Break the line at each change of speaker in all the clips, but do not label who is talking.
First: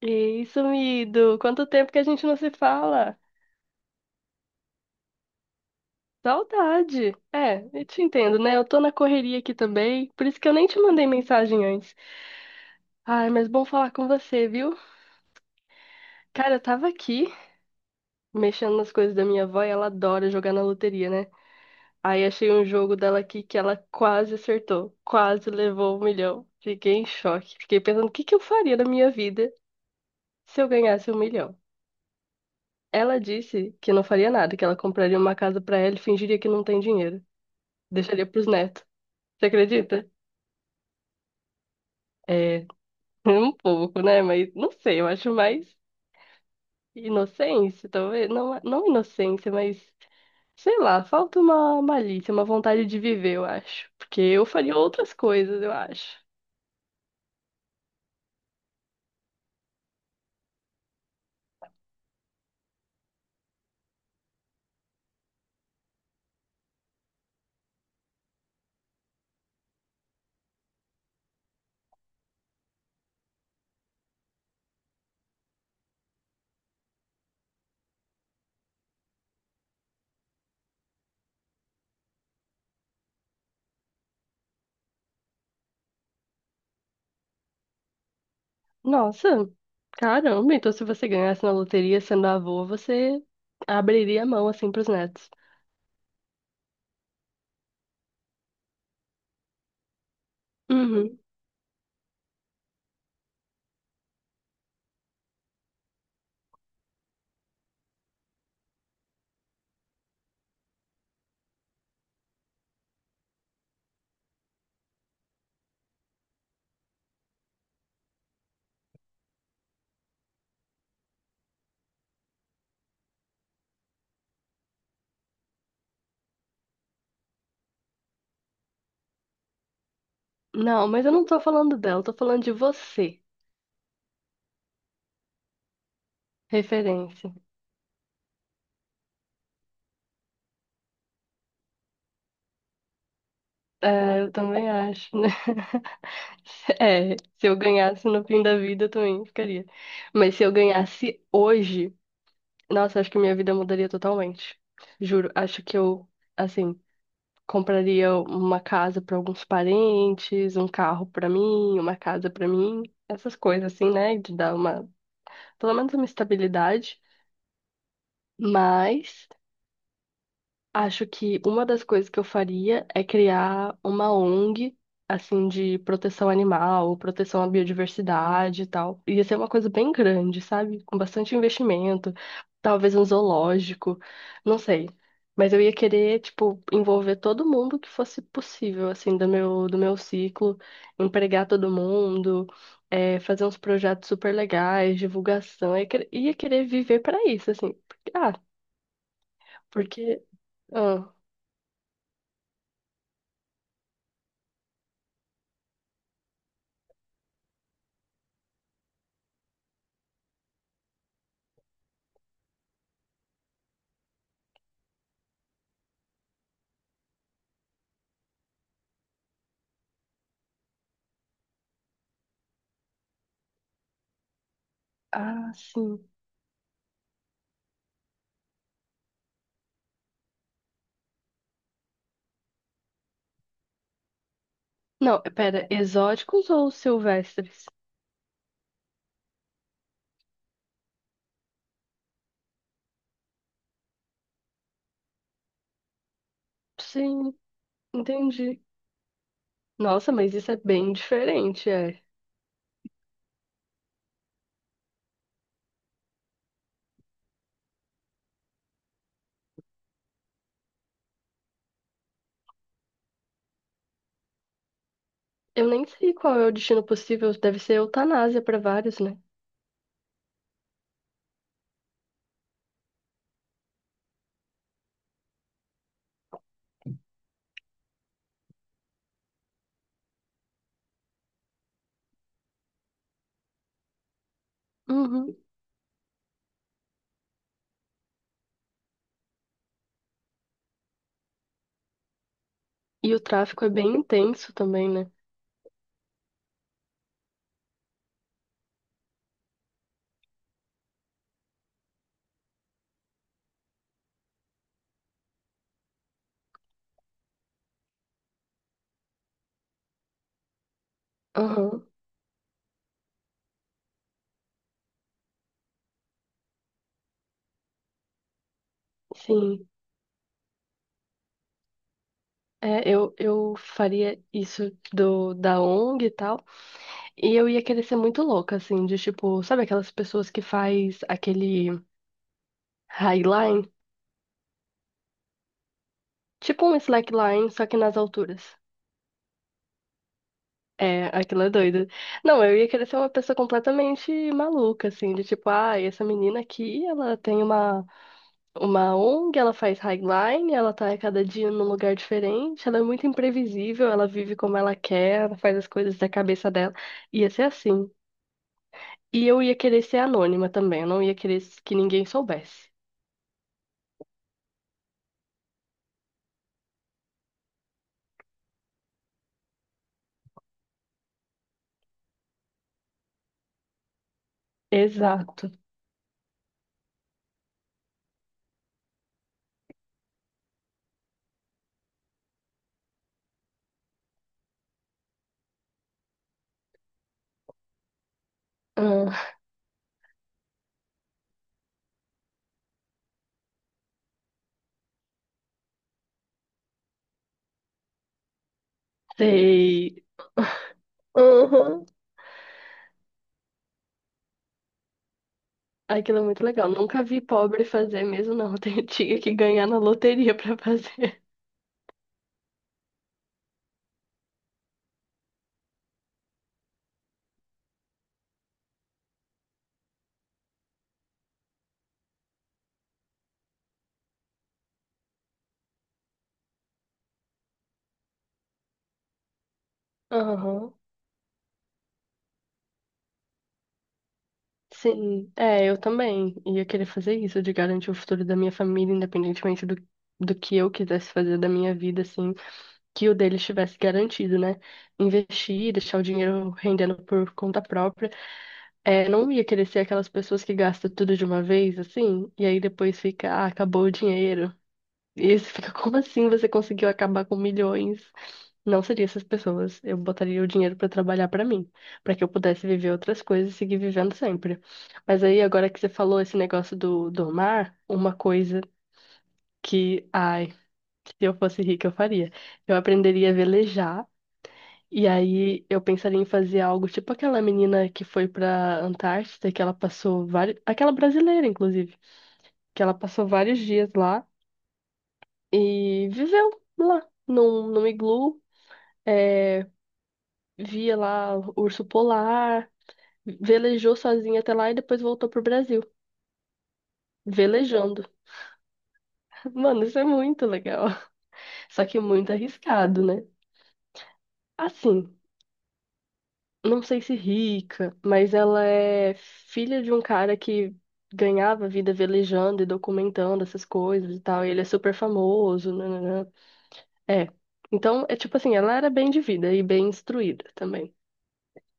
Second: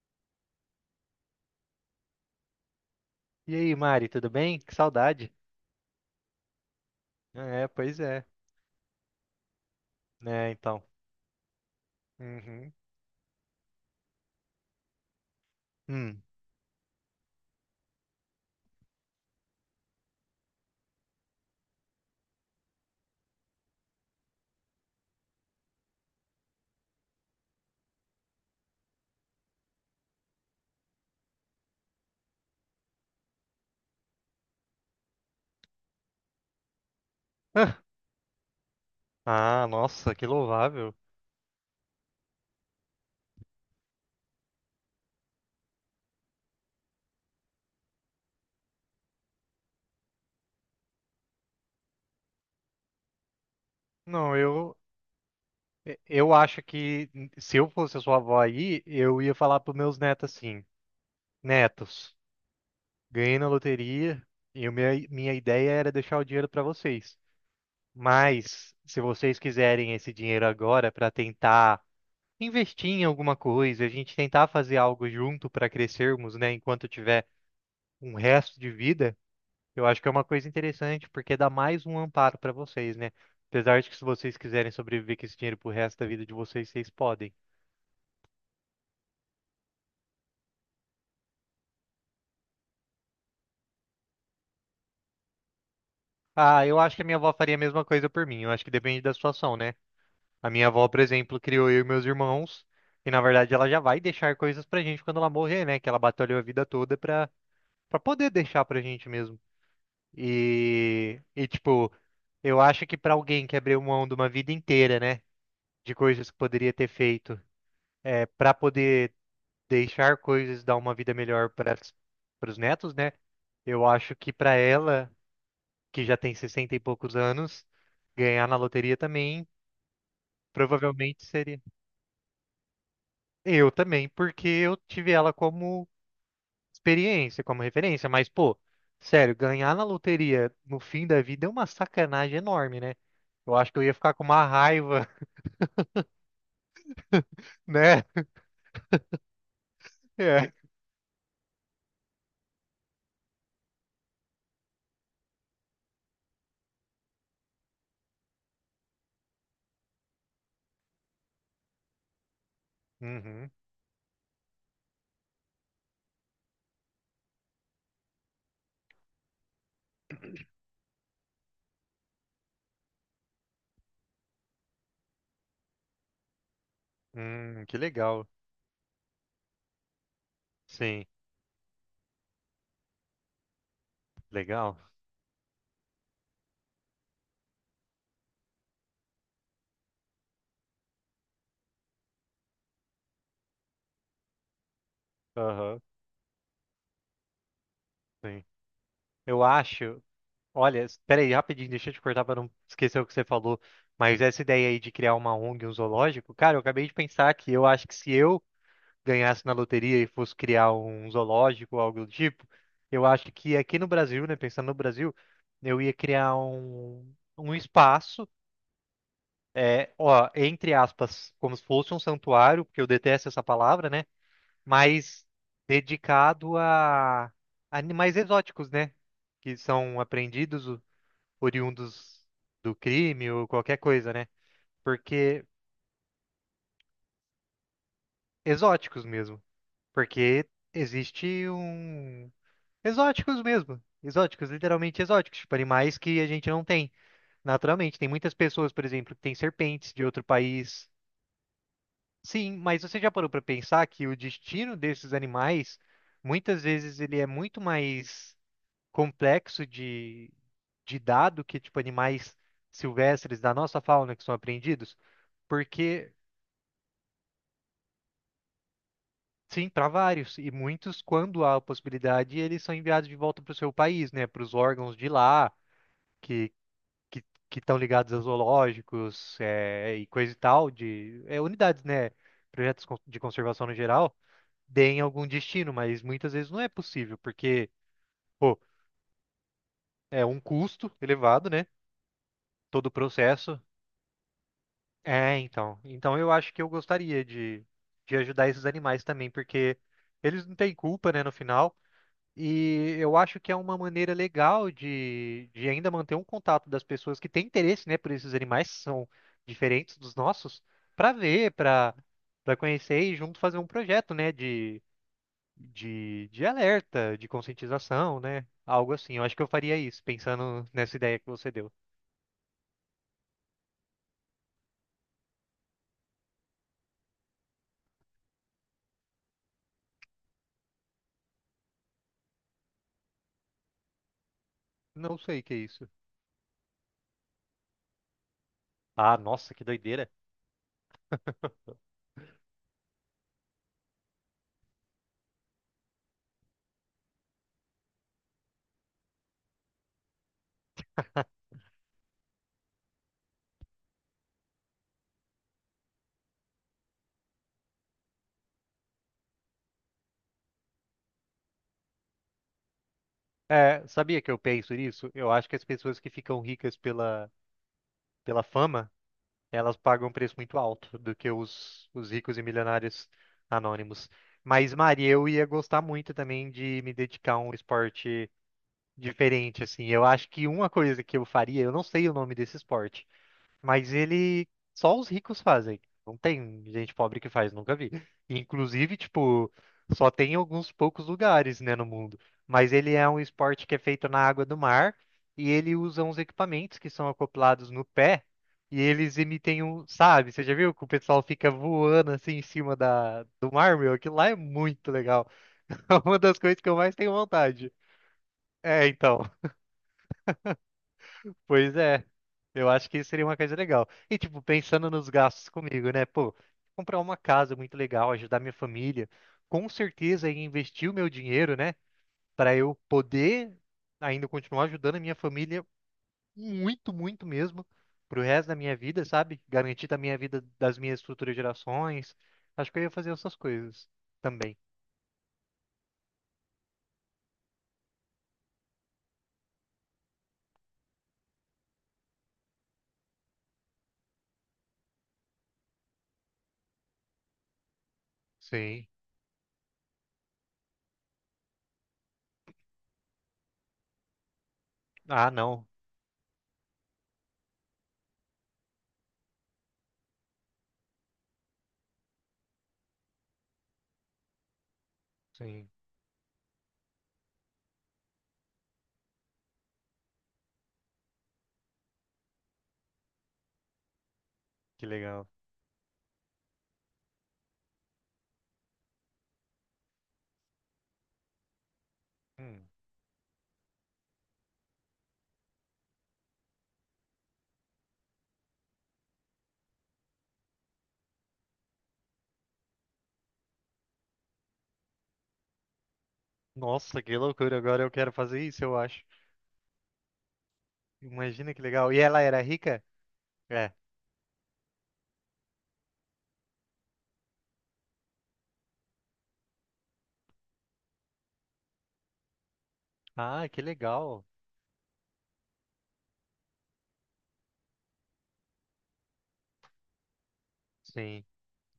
E isso, sumido, quanto tempo que a gente não se fala?
E aí, Mari, tudo bem? Que saudade.
Saudade. É,
É,
eu
pois
te
é.
entendo, né? Eu tô na correria aqui também, por isso que
É,
eu nem te
então.
mandei mensagem antes.
Uhum.
Ai, mas bom falar com você, viu?
Hum.
Cara, eu tava aqui mexendo nas coisas da minha avó e ela adora jogar na loteria, né? Aí achei um jogo dela aqui que ela quase acertou, quase levou um milhão. Fiquei em choque, fiquei pensando o que que eu faria na minha vida se eu ganhasse um milhão. Ela disse que não faria nada, que ela compraria uma casa pra ela e fingiria que não tem dinheiro.
Ah,
Deixaria pros netos. Você
ah,
acredita?
nossa, que louvável.
É, um pouco, né? Mas não sei, eu acho mais inocência, talvez. Não, não inocência, mas sei lá, falta uma malícia, uma vontade de viver, eu acho. Porque
Não,
eu faria
eu
outras coisas, eu acho.
eu acho que se eu fosse a sua avó aí, eu ia falar pros meus netos assim: Netos, ganhei na loteria e minha ideia era deixar o dinheiro para vocês. Mas, se vocês quiserem esse dinheiro agora para tentar investir em alguma coisa, a gente tentar fazer algo junto para crescermos, né, enquanto eu tiver um resto de vida. Eu acho que é uma coisa interessante, porque dá mais um amparo para vocês, né? Apesar de que se vocês quiserem sobreviver com esse dinheiro pro resto da vida de vocês, vocês podem.
Nossa, caramba, então se você ganhasse na loteria sendo avô, você abriria a mão assim pros netos.
Ah, eu acho que a minha avó faria a mesma coisa por mim. Eu acho que depende da situação, né? A minha avó, por
Uhum.
exemplo, criou eu e meus irmãos, e na verdade ela já vai deixar coisas pra gente quando ela morrer, né? Que ela batalhou a vida toda pra, poder deixar pra gente mesmo. E tipo, eu acho que pra alguém que abriu mão de uma vida inteira, né? De coisas que poderia ter feito para poder deixar coisas, dar uma vida melhor para os netos, né? Eu acho que para ela, que já tem 60 e poucos anos, ganhar na loteria também
Não, mas eu
provavelmente
não tô
seria.
falando dela, eu tô falando de você.
Eu também, porque eu tive ela como
Referência.
experiência, como referência, mas pô, sério, ganhar na loteria no fim da vida é uma sacanagem enorme, né? Eu acho que eu ia ficar
É,
com
eu
uma
também
raiva,
acho, né? É, se eu
né?
ganhasse no fim da vida, eu também ficaria. Mas se
É.
eu ganhasse hoje, nossa, acho que minha vida mudaria totalmente. Juro, acho que eu, assim, compraria uma casa para alguns parentes, um carro para mim, uma casa para mim, essas
Uhum.
coisas assim, né? De dar uma, pelo menos uma estabilidade. Mas acho que uma das coisas que eu faria é criar uma ONG, assim, de proteção animal, proteção à
Que legal.
biodiversidade e tal. Ia ser uma coisa bem grande, sabe? Com
Sim,
bastante investimento, talvez um zoológico, não
legal.
sei. Mas eu ia querer, tipo, envolver todo mundo que fosse possível, assim, do meu ciclo, empregar todo mundo, fazer uns projetos super legais, divulgação.
Aham,
Eu ia querer viver para isso, assim.
sim. Eu acho
Porque.
Olha,
ah,
espera aí, rapidinho, deixa eu te cortar para não esquecer o que você falou. Mas essa ideia aí de criar uma ONG, um zoológico, cara, eu acabei de pensar que eu acho que se eu ganhasse na loteria e fosse criar um zoológico ou algo do tipo, eu acho que aqui no Brasil, né, pensando no Brasil, eu ia criar um espaço, é, ó, entre aspas, como se fosse um santuário, porque eu detesto essa palavra, né, mas
Ah, sim.
dedicado a animais exóticos, né, que são apreendidos oriundos do crime ou qualquer coisa, né?
Não,
Porque
pera, exóticos ou silvestres?
exóticos mesmo. Porque existe um. Exóticos mesmo. Exóticos, literalmente exóticos. Tipo, animais que a gente não tem
Sim,
naturalmente. Tem muitas
entendi.
pessoas, por exemplo, que têm serpentes de
Nossa,
outro
mas isso é
país.
bem diferente, é.
Sim, mas você já parou para pensar que o destino desses animais, muitas vezes, ele é muito mais complexo de, dado que, tipo, animais silvestres da nossa fauna que são apreendidos?
Eu nem
Porque
sei qual é o destino possível, deve ser eutanásia para vários, né?
sim, para vários. E muitos, quando há a possibilidade, eles são enviados de volta para o seu país, né? Para os órgãos de lá, que que que estão ligados a zoológicos é, e coisa e tal, de é, unidades, né? Projetos de conservação no geral, deem algum
Uhum.
destino, mas muitas vezes não é possível, porque, pô, é um custo elevado, né? Todo o
E o
processo.
tráfico é bem intenso também, né?
É, então. Então eu acho que eu gostaria de, ajudar esses animais também, porque eles não têm culpa, né, no final. E eu acho que é uma maneira legal de, ainda manter um contato das pessoas que têm interesse, né, por esses animais que são diferentes dos nossos, para ver,
Aham,
para conhecer e junto fazer um projeto, né, de, de alerta, de conscientização, né, algo assim. Eu acho que eu
sim.
faria isso, pensando nessa ideia que você deu.
É, eu faria isso do da ONG e tal, e eu ia querer ser muito louca, assim, de tipo, sabe aquelas pessoas que faz aquele highline?
Não sei o que é isso.
Tipo um slackline, só que nas alturas.
Ah, nossa, que doideira.
É, aquilo é doido. Não, eu ia querer ser uma pessoa completamente maluca, assim, de tipo, ah, essa menina aqui, ela tem uma ONG, ela faz highline, ela tá a cada dia num lugar diferente, ela é muito imprevisível, ela vive como ela quer, ela faz as coisas da cabeça dela. Ia ser assim. E eu ia querer ser anônima também, eu não ia querer que ninguém soubesse.
É, sabia que eu penso nisso? Eu acho que as pessoas que ficam ricas pela, fama elas pagam um preço muito alto do que os ricos e milionários anônimos. Mas, Mari, eu ia
Exato.
gostar muito também de me dedicar a um esporte diferente, assim. Eu acho que uma coisa que eu faria, eu não sei o nome desse esporte. Mas ele só os ricos fazem. Não tem gente pobre que faz, nunca vi. Inclusive,
Ah,
tipo, só tem em alguns poucos lugares, né, no mundo. Mas ele é um esporte que é feito na água do mar e ele usa uns equipamentos que são acoplados no pé e eles emitem um,
sei.
sabe? Você já viu que o pessoal fica
Uhum.
voando assim em cima da do mar, meu? Aquilo lá é muito legal. É
Aquilo
uma
é
das
muito
coisas
legal.
que eu mais
Nunca
tenho
vi pobre
vontade.
fazer mesmo, não.
É,
Tinha
então.
que ganhar na loteria pra fazer.
Pois é, eu acho que isso seria uma coisa legal. E, tipo, pensando nos gastos comigo, né? Pô, comprar uma casa muito legal, ajudar minha família, com certeza em investir o meu dinheiro, né? Para eu poder ainda continuar ajudando a minha família muito, muito mesmo, pro resto da minha vida, sabe? Garantir da minha vida,
Aham.
das minhas futuras gerações. Acho que eu ia fazer essas coisas também.
Sim, é, eu também ia querer fazer isso, de garantir o futuro da minha família, independentemente do que eu quisesse fazer da minha vida, assim, que o deles estivesse garantido, né? Investir, deixar o dinheiro rendendo por conta própria.
Sim.
É, não ia querer ser aquelas pessoas que gastam tudo de uma vez, assim, e aí depois fica, ah, acabou o dinheiro.
Ah,
E você
não.
fica, como assim você conseguiu acabar com milhões? Não seria essas pessoas. Eu botaria o dinheiro pra trabalhar pra mim, pra que eu pudesse viver outras coisas e seguir vivendo sempre. Mas aí,
Sim,
agora que você falou esse negócio do mar, uma coisa que, ai, se eu fosse rica, eu faria. Eu aprenderia a velejar.
que
E
legal.
aí eu pensaria em fazer algo tipo aquela menina que foi pra Antártida, que ela passou vários, aquela brasileira, inclusive,
Hum.
que ela passou vários dias lá. E viveu lá, num iglu, é, via lá o urso polar, velejou sozinha até lá e depois voltou pro Brasil,
Nossa, que loucura. Agora eu
velejando.
quero fazer isso, eu acho.
Mano, isso é muito legal.
Imagina que
Só
legal. E
que
ela
muito
era rica?
arriscado, né?
É.
Assim, não sei se rica, mas ela é filha de um cara que ganhava vida velejando e documentando
Ah, que
essas coisas e
legal.
tal, e ele é super famoso, né? É. Então, é tipo assim, ela era bem de vida e bem instruída também.
Sim.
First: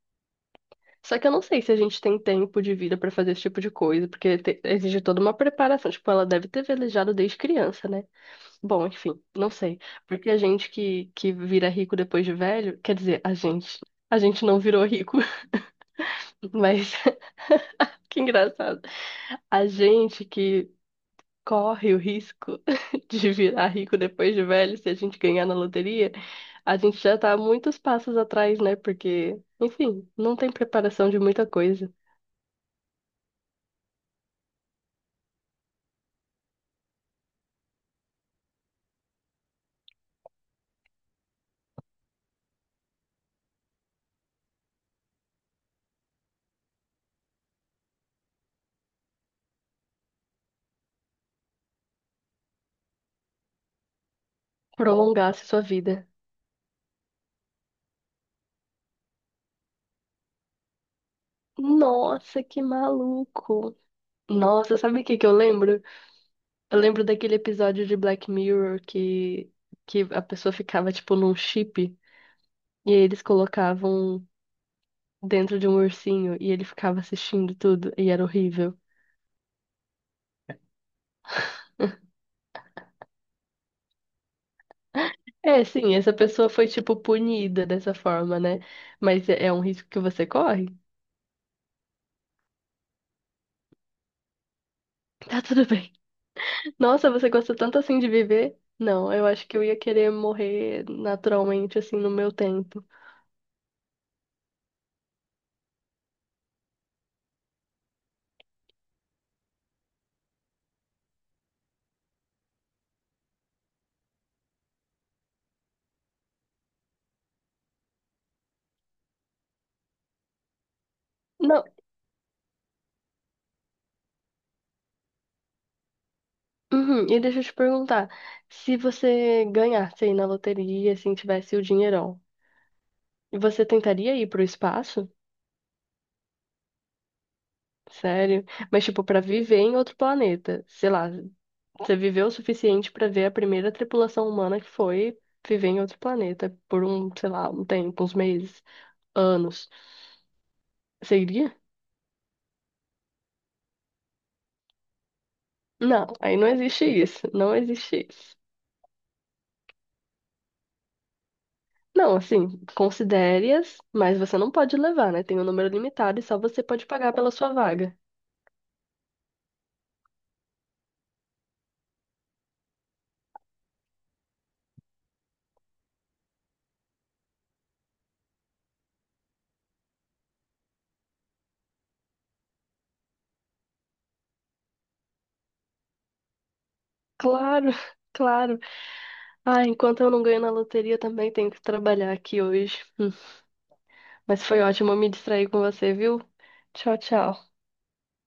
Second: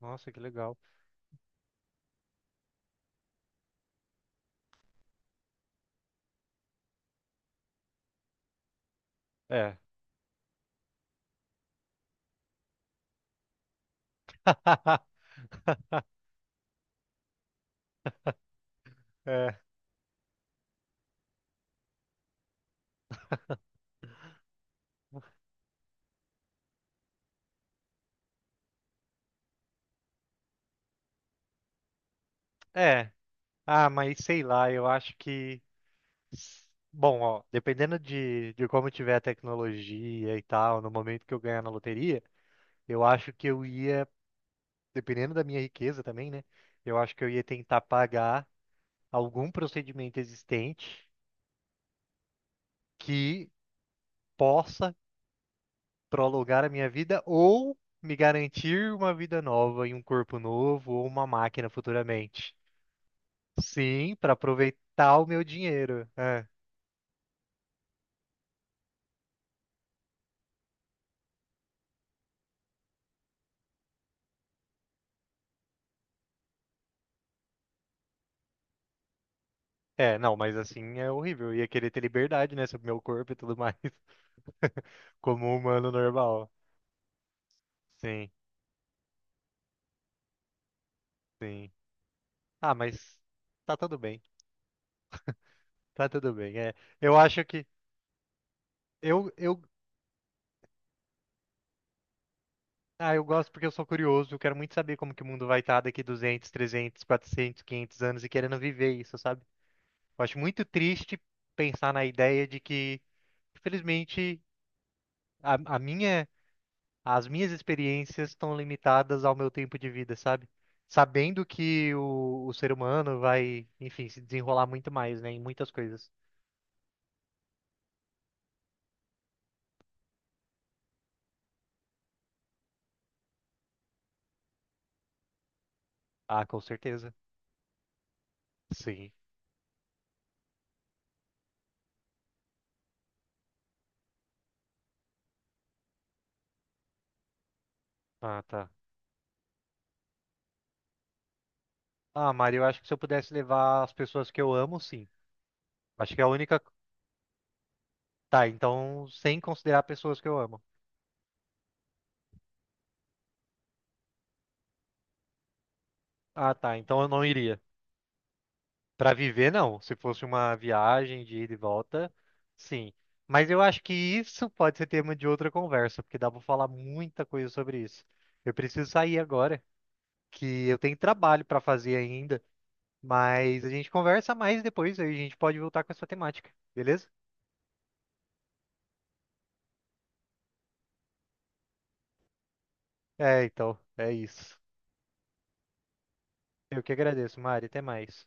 Nossa, que legal.
Só que eu não sei se a gente tem tempo de vida pra fazer esse tipo de coisa, porque exige toda uma preparação. Tipo, ela deve ter velejado desde criança, né? Bom, enfim, não
É.
sei. Porque a gente que vira rico depois de velho, quer dizer, a gente. A gente não virou rico, mas que engraçado.
É.
A gente que corre o risco de virar rico depois de velho, se a gente ganhar na loteria, a gente já tá muitos passos atrás, né? Porque, enfim, não tem preparação de muita coisa.
É. Ah, mas sei lá, eu acho que. Bom, ó, dependendo de, como tiver a tecnologia e tal, no momento que eu ganhar na loteria, eu acho que eu ia, dependendo da minha riqueza também, né? Eu acho que eu ia tentar pagar algum procedimento existente que possa
Prolongasse sua vida.
prolongar a minha vida ou me garantir uma vida nova e um corpo novo ou uma máquina
Nossa,
futuramente.
que maluco.
Sim, para
Nossa, sabe o
aproveitar
que
o
que eu
meu
lembro?
dinheiro. É.
Eu lembro daquele episódio de Black Mirror que a pessoa ficava, tipo, num chip e aí eles colocavam dentro de um ursinho e ele ficava assistindo tudo e era horrível.
É, não, mas assim é horrível. Eu ia querer ter liberdade, né, sobre meu corpo e tudo mais, como um
É,
humano
sim, essa pessoa
normal.
foi, tipo, punida dessa
Sim,
forma, né? Mas é um risco que você corre?
sim. Ah, mas tá tudo bem.
Tá tudo bem.
Tá tudo bem. É,
Nossa,
eu
você
acho
gosta
que
tanto assim de viver? Não, eu
eu
acho que
eu
eu ia querer morrer naturalmente, assim, no meu tempo.
eu gosto porque eu sou curioso, eu quero muito saber como que o mundo vai estar daqui 200, 300, 400, 500 anos e querendo viver isso, sabe? Eu acho muito triste pensar na ideia de que, infelizmente, a, a minha, as minhas experiências estão limitadas ao meu tempo de vida, sabe? Sabendo
Não,
que o ser humano vai, enfim, se desenrolar muito mais, né, em muitas coisas.
uhum, e deixa eu te perguntar, se você ganhasse aí na loteria, assim, tivesse o dinheirão, você tentaria ir pro espaço?
Ah, com certeza.
Sério? Mas, tipo,
Sim.
pra viver em outro planeta. Sei lá, você viveu o suficiente pra ver a primeira tripulação humana que foi viver em outro planeta por um, sei lá, um tempo, uns
Ah,
meses,
tá.
anos. Você iria?
Ah, Mari, eu acho que se eu pudesse levar as pessoas que eu amo, sim.
Não,
Acho que é a
aí não
única.
existe isso. Não existe isso.
Tá, então, sem considerar pessoas que eu amo.
Não, assim, considere-as, mas você não pode levar, né? Tem um número limitado e só
Ah,
você
tá.
pode
Então eu
pagar
não
pela sua
iria.
vaga.
Para viver, não. Se fosse uma viagem de ida e volta, sim. Mas eu acho que isso pode ser tema de outra conversa, porque dá para falar muita coisa sobre isso. Eu preciso sair agora, que eu tenho trabalho para fazer ainda, mas a gente conversa mais depois, aí a gente pode voltar com essa temática, beleza?
Claro, claro. Ah, enquanto eu não ganho na loteria, também tenho que trabalhar aqui hoje.
É, então, é
Mas
isso.
foi ótimo me distrair com você, viu?
Eu que
Tchau,
agradeço,
tchau.
Mari. Até mais.